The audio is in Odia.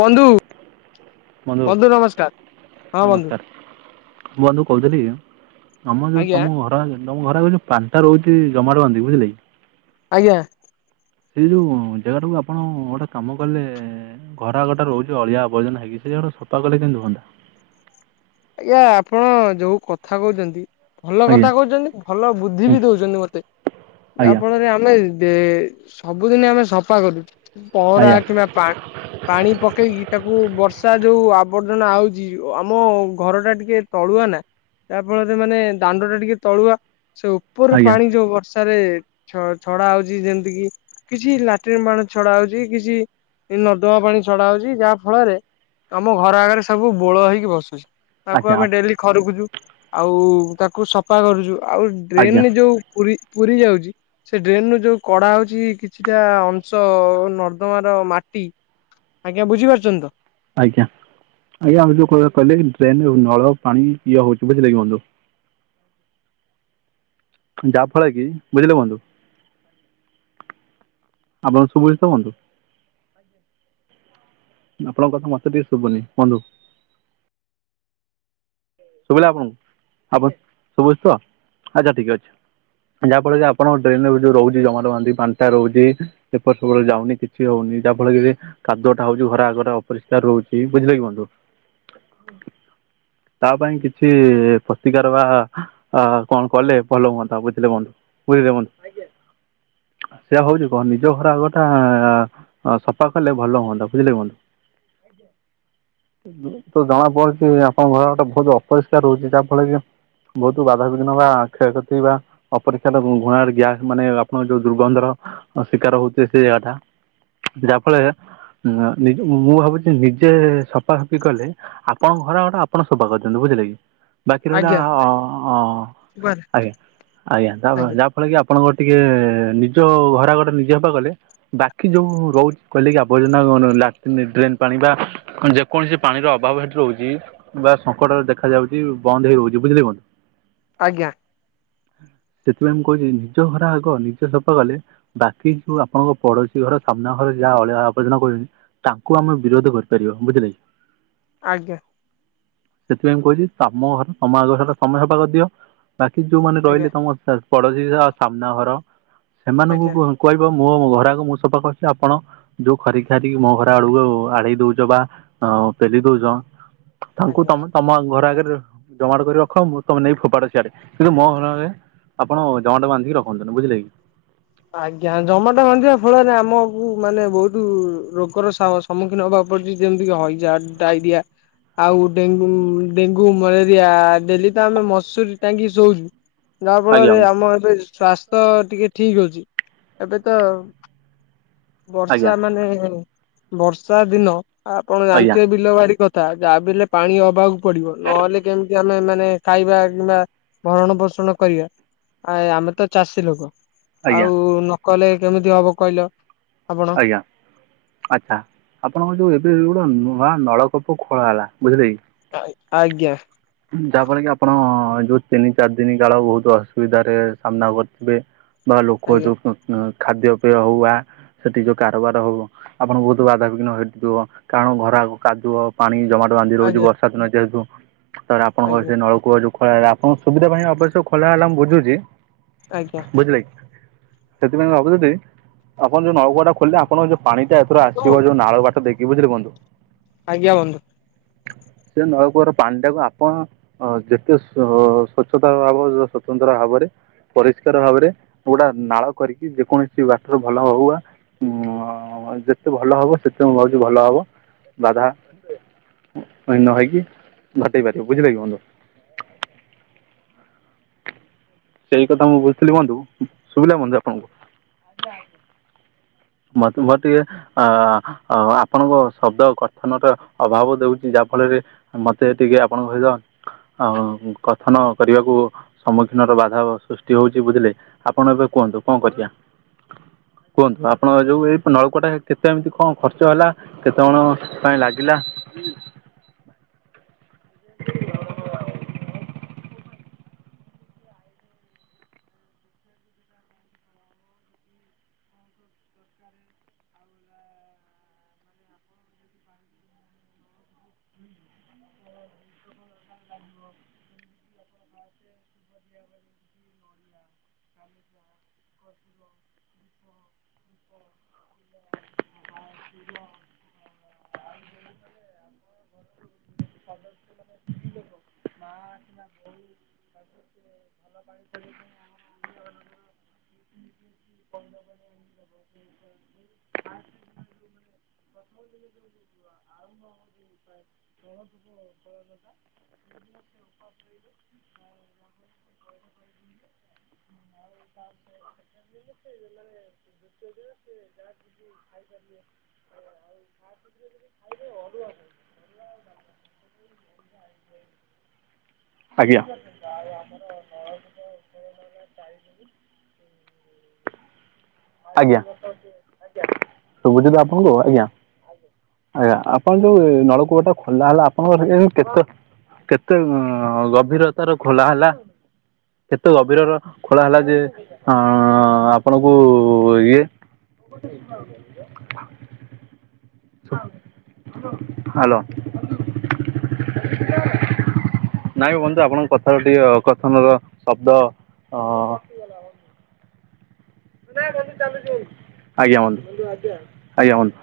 ବନ୍ଧୁ ବନ୍ଧୁ ନମସ୍କାର। ହଁ ବନ୍ଧୁ ନମସ୍କାର ବନ୍ଧୁ କହୁଥିଲି କି ଆମ ଯୋଉ ଆଜ୍ଞା ତମ ଘର ଆଗରେ ତମ ଘର ଆଗେ ଯୋଉ ପାଣିଟା ରହୁଛି ଜମାଟ ବାନ୍ଧି ବୁଝିଲେ କି। ଆଜ୍ଞା। ସେଇ ଯୋଉ ଜାଗା ଟାକୁ ଆପଣ ଗୋଟେ କାମ କଲେ-ଏ-ଏ-ଏ ଘରଆଗ ଟା ରହୁଛି ଅଳିଆ ଆବର୍ଜନା ହେଇକି ସେ ଜାଗାଟା ସଫା କଲେ କେମିତି ହୁଅନ୍ତା। ଆଜ୍ଞା ଆପଣ ଯୋଉ କଥା କହୁଛନ୍ତି ଭଲ ଆଜ୍ଞା କଥା କହୁଛନ୍ତି ଭଲ ବୁଦ୍ଧି ବି ଦଉଛନ୍ତି ମତେ ଯାହା ଆଜ୍ଞା ଫଳରେ ଆମେ ଦେ ସବୁଦିନ ଆମେ ସଫା କରୁଛୁ ପହଁରା ଆଜ୍ଞା କିମ୍ବା ପାଣି ପାଣି ପକେଇକି ତାକୁ ବର୍ଷା ଯୋଉ ଆବର୍ଜନା ଆଉଛି ଆମ-ଅ-ଅ-ଅ ଘର ଟା ଟିକେ ତଳୁଆ ନା ଯା ଫଳରେ ମାନେ ଦାଣ୍ଡ ଟା ଟିକେ ତଳୁଆ ସେ ଉ ଉପରୁ ଆଜ୍ଞା ପାଣି ଯୋଉ ବର୍ଷ ଆରେ ଛ ଛଡା ହଉଛି ଯେମିତି କି କିଛି ଲାଟିନ ପାଣି ଛଡା ହଉଛି କିଛି ଏଇ ନର୍ଦ୍ଦମା ପାଣି ଛଡା ହଉଛି ଯାହା ଫଳରେ ଆମ ଘର ଆଗରେ ସବୁ ବୋଳ ହେଇକି ବସୁଛି। ତାକୁ ଆଜ୍ଞା ଆମେ ଆପ- ଡେଲି ଖରୁକୁଛୁ, ଆଉ ତାକୁ ସଫା କରୁଛୁ ଆଉ ଆଜ୍ଞା ଡ୍ରେନରେ ଯୋଉ ପୁରି ପୁରି ଯାଉଛି ସେ ଡ୍ରେନ ରୁ ଯୋଉ କଡା ହଉଛି କିଛିଟା ଅଂଶ-ଅ-ଅ ନର୍ଦ୍ଦମା ର ମାଟି। ଆଜ୍ଞା ବୁଝିପାରୁଛନ୍ତି ତ? ଆଜ୍ଞା ଆଜ୍ଞା ଆ ଯୋଉ କଥା କହିଲେ କି ଡ୍ରେନ୍ ନଳ ପାଣି ଇଏ ହଉଛି ବୁଝିଲେକି ବନ୍ଧୁ। ଯା ଫଳରେ କି ବୁଝିଲେ ବନ୍ଧୁ। ଆପଣକୁ ଶୁଭୁଛିତ ବନ୍ଧୁ? ଆପଣଙ୍କ କଥା ମତେ ଟିକେ ଶୁଭୁନି ବନ୍ଧୁ। ଶୁଭିଲା ଆପଣଙ୍କୁ, ଆପଣଙ୍କୁ ଶୁଭୁଛି ତ ଆଚ୍ଛା ଠିକ୍ ଅଛି। ଯାହା ଫଳରେ ଆପଣଙ୍କ ଡ୍ରେନରେ ଯୋଉ ରହୁଛି ଜମାଟ ବାନ୍ଧି ପାଣିଟା ରହୁଛି। ଏପଟ ସେପଟ ଯାଉନି କିଛି ହଉନି ଯାହାଫଳରେ ରେ କାଦୁଅ ଟା ହଉଛି ଘର ଆଗଟା ଅପରିଷ୍କାର ରହୁଛି ବଝିଲେ କି ବନ୍ଧୁ। ତା ପାଇଁ କିଛି ପ୍ରତିକାର ବା ଆ କଣ କଲେ ଭଲ ହୁଅନ୍ତା ବୁଝିଲେ ବନ୍ଧୁ। ବୁଝିଲେ ବନ୍ଧୁ ସେ ହଉଛି କଣ ନିଜ ଘର ଆଗଟା ଆ ସଫା କଲେ ଭଲ ହୁଅନ୍ତା ବୁଝିଲେ ବନ୍ଧୁ। ଏଥିରୁ ଜଣା ପଡୁଛି ଆପଣଙ୍କ ଘରଟା ବହୁତ ଅପରିଷ୍କାର ରହୁଛି ଯାହା ଫଳରେ କି ବହୁତ ବାଧାବିଘ୍ନ ବା କ୍ଷୟକ୍ଷତି ବା ଅପରିଷ୍କାର ଘୃଣା ରେ ଗ୍ୟାସ୍ ମାନେ ଆପଣଙ୍କ ଯୋଉ ଦୁର୍ଗନ୍ଧର ଶିକାର ହଉଥିବେ ସେ ଜାଗା ଟା। ଯାହାଫଳରେ ମୁଁ ଭାବୁଛି ନିଜେ ସଫାସଫି କଲେ ଆପଣଙ୍କ ଘର ଆଗଟା ଆପଣ ସଫା କରିଛନ୍ତି ବୁଝିଲେ କି। ବାକି ରହିଲା ଆଜ୍ଞା ହଁ ହଁ ଶୁଭାଗଲା ଆଜ୍ଞା ଆଜ୍ଞା ଯାହାଫଳରେ ଯାହା ଫଳରେ କି ଆପଣଙ୍କ ଟିକେ ନିଜ ଘର ଆଗଟା ନିଜେ ସଫା କଲେ ବାକି ଯୋଉ ରହୁଛି ଖୋଲି କି ଆବର୍ଜନା ଲାଟିନ ଡ୍ରେନ୍ ପାଣି ବା କଣ ଯେକୌଣସି ପାଣିର ଅଭାବ ହେଠି ରହୁଛି। ବା ସଙ୍କଟରେ ଦେଖା ଯାଉଛି ବନ୍ଦ ହେଇ ରହୁଛି ବୁଝିଲେ କି ବନ୍ଧୁ। ଆଜ୍ଞା। ସେଥିପାଇଁ ମୁଁ କହୁଛି ନିଜ ଘର ଆଗ ନିଜେ ସଫା କଲେ ବାକି ଯୋଉ ଆପଣଙ୍କ ପଡୋଶୀ ଘର ସାମ୍ନା ଘରେ ଯାହା ଅଳିଆ ଆବର୍ଜନା କରୁଛନ୍ତି ତାକୁ ଆମେ ବିରୋଧ କରିପାରିବା ବୁଝିଲେ କି। ଆଜ୍ଞା। ସେଥିପାଇଁ ମୁଁ କହୁଛି ତମ ଘର ତମ ଆଗଟା ତମେ ସଫା କରି ଦିଅ ବାକି ଯୋଉମାନେ ଆଜ୍ଞା ରହିଲେ ତମ [unintelligible] ପଡୋଶୀ ର ସାମ୍ନା ଘର ଆଜ୍ଞା ସେମାନଙ୍କୁ କହିବ ମୋ ଘର ଆଗ ମୁଁ ସଫା କରୁଛି ଆପଣ ଯୋଉ ଖରିି ଖାରିକି ମୋ ଘର ଆଡକୁ ଆଡେଇ ଦଉଚ ବା ପେଲି ଦଉଚ ତାଙ୍କୁ ଆଜ୍ଞା ତମେ ତମ ଘର ଆଗରେ ଜମାଟ କରି ରଖ ମୁଁ ତମେ ନେଇକି ଫୋପାଡ ସିଆଡେ କିନ୍ତୁ ମୋ ଘର ଆଗେ ଆପଣ ଜମାଟ ବାନ୍ଧିକି ରଖନ୍ତୁନି ବୁଝିଲେ କି। ଆଜ୍ଞା। ଜମାଟ ବାନ୍ଧିବା ଫଳରେ ଆମକୁ ମାନେ ବହୁତ ରୋଗର ସାହବାସ ସମ୍ମୁଖୀନ ହବାକୁ ପଡୁଛି ଯେମିତି କି ହଇଜା, ଡାଇରିଆ। ଆଉ ଡେଙ୍ଗୁ ଡେଙ୍ଗୁ, ମଲେରିଆ ଡେଲି ତ ଆମେ ମସୁରୀ ଟାଙ୍ଗୀ କି ଶୋଉଛୁ। ଯାହା ଆଜ୍ଞା ଫଳରେ ଆମ ଏବେ ସ୍ୱାସ୍ଥ୍ ଟିକେ ଠିକ ଅଛି। ଏବେ ତ ଆଜ୍ଞା ବର୍ଷା ମାନେ ଏ ବର୍ଷା ଦିନ ଆପଣ ଆଜ୍ଞା ଜାଣିଥିବେ ବିଲ ବାଡି କଥ ଥା ଯାହାବିହେଲେ ପାଣି ହବାକୁ ପଡିବ ନହେଲେ କେମିତି ଆମେ ମାନେ ଖାଇବା କିମ୍ବା ଭରଣ ପୋଷଣ କରିବା ଆ ଆମେ ତ ଚାଷୀ ଲୋକ। ଆଜ୍ଞା ଆଉ ନକଲେ କେମିତି ହବ କହିଲ। ଆପଣ ଆଜ୍ଞା। ଆଚ୍ଛା ଆପଣଙ୍କ ଯୋଉ ଏବେ ଗୋଟେ ନୂଆ ନଳକୂପ ଖୋଳା ହେଲା ବୁଝିଲେ କି ଆ ଆଜ୍ଞା। ଯାହାଫଳ କି ଆପଣ-ଅ ଯୋଉ ତିନି ଚାରି ଦିନ କାଳ ବହୁତ ଅସୁବିଧାରେ ସାମ୍ନା କରିଥିବେ। ବା ଲୋକ ଆଜ୍ଞା ଯୋଉ ଅଁ ଖାଦ୍ୟପେୟ ହଉ ବା ସେଠି ଯୋଉ କାରବାର ହବ ଆପଣଙ୍କୁ ବହୁତ ବାଧାବିଘ୍ନ ହେଇଥିବ କାରଣ ଘର ଆଗ କାଦୁଅ ପାଣି ଜମାଟ ବାନ୍ଧି ରହୁଛି ଆଜ୍ଞା ବର୍ଷା ଦିନ ଯେହେତୁ। ଶାର ଆପଣଙ୍କ ଆଜ୍ଞା ସେ ନଳକୂଅ ଯୋଉ ଖୋଲା ହେଲା ଆପଣଙ୍କ ସୁବିଧା ପାଇଁ ଅବଶ୍ୟ ଖୋଲା ହେଲା ମୁଁ ବୁଝୁଛି। ଆଜ୍ଞା ଆଜ୍ଞା ବୁଝିଲେକି ସେଥିପାଇଁ ଭାବୁଥିଲି ଆପଣ ଯୋଉ ନଳକୂଅଟା ଖୋଳିଲେ ଆପଣଙ୍କ ଯୋଉ ପାଣିଟା ଏଥର ବନ୍ଧୁ ଆସିବ ଯୋଉ ନାଳ ବାଟ ଦେଇକି କି ବୁଝିଲେ ବନ୍ଧୁ ଆଜ୍ଞା ବନ୍ଧୁ। ସେ ନଳକୁଅର ପାଣିଟାକୁ ଆ ପଣ ଅ ଯେତେ ସ ସ୍ଵଚ୍ଛତା ଭାବ ସ୍ବତନ୍ତ୍ର ଭାବରେ ପରିଷ୍କାର ଭାବରେ ଗୋଟା ନାଳ କରିକି ଯେକୌଣସି ବାଟରେ ଭଲ ହଉ ବା ଉଁ ଯେତେ ଭଲ ହବ ସେତେ ମୁଁ ଭାବୁଛି ଭଲ ହବ ବାଧା ପୁଣି ନ ହେଇକି ବୁଝେଇ ପାରିବ ବୁଝିଲେକି ବନ୍ଧୁ। ସେଇ କଥା ମୁଁ ବୁଝୁଥିଲି ବନ୍ଧୁ ଶୁଭିଲା ବନ୍ଧୁ ଆପଣଙ୍କୁ। ମତେ ମୋର ଟିକେ ଅ ଅ ଆପଣଙ୍କ ଶବ୍ଦ କଥନର ଅଭାବ ଦଉଚି ଯାହାଫଳରେ ମତେ ଟିକିଏ ଆପଣଙ୍କ ସହିତ ଅଁ କଥନ କରିବାକୁ ସମ୍ମୁଖୀନ ର ବାଧା ସୃଷ୍ଟି ହଉଚି ବୁଝିଲେ ଆପଣ ଏବେ କୁହନ୍ତୁ କଣ କରିବା? କୁହନ୍ତୁ ଆପ ଆପଣ ଯୋଉ ଏଇ ନଳକୂଅଟା କେତେ ଏମିତି କଣ ଖର୍ଚ୍ଚ ହେଲା କେତେ କଣ ପାଇଁ ଲାଗିଲା? [unintelligible] [unintelligible] ଆ [unintelligible] [unintelligible] [unintelligible] [unintelligible] ପ୍ରଥମ [unintelligible] ଉପାୟ। [unintelligible] ଆଉ ହିସାବ [unintelligible] [unintelligible] ଆଉ ଆଉ ଫାଷ୍ଟ ଦିନ ଖାଇଦବ ଅରୁଆକୁ ଅରୁଆ ଆଜ୍ଞା। ଆ ଆଜ୍ଞା ଶୁବୁଚିତ ଆପଣଙ୍କୁ ଆଜ୍ଞା। ଆଜ୍ଞା ଆପଣ ଯୋଉ ନଳକୂପ ଟା ଖୋଲା ହେଲା ଆପଣଙ୍କର [unintelligible] କେତେ କେତେ ଗଭୀରତାର ଖୋଲା ହେଲା। କେତେ ଗଭୀରର ଖୋଳା ହେଲା ଯେ ଅଁ ଆପଣଙ୍କୁ ଇଏ [unintelligible] ହଉ ହାଲୋ ହାଲୋ ହାଲୋ। ଆ ନାଇଁ ବନ୍ଧୁ ଆପଣଙ୍କ କଥାରୁ ଟିକେ ଅକଥନର ଶବ୍ଦ ଅ [inaudible] ଆଜ୍ଞା ବନ୍ଧୁ ଆଜ୍ଞା ବନ୍ଧୁ।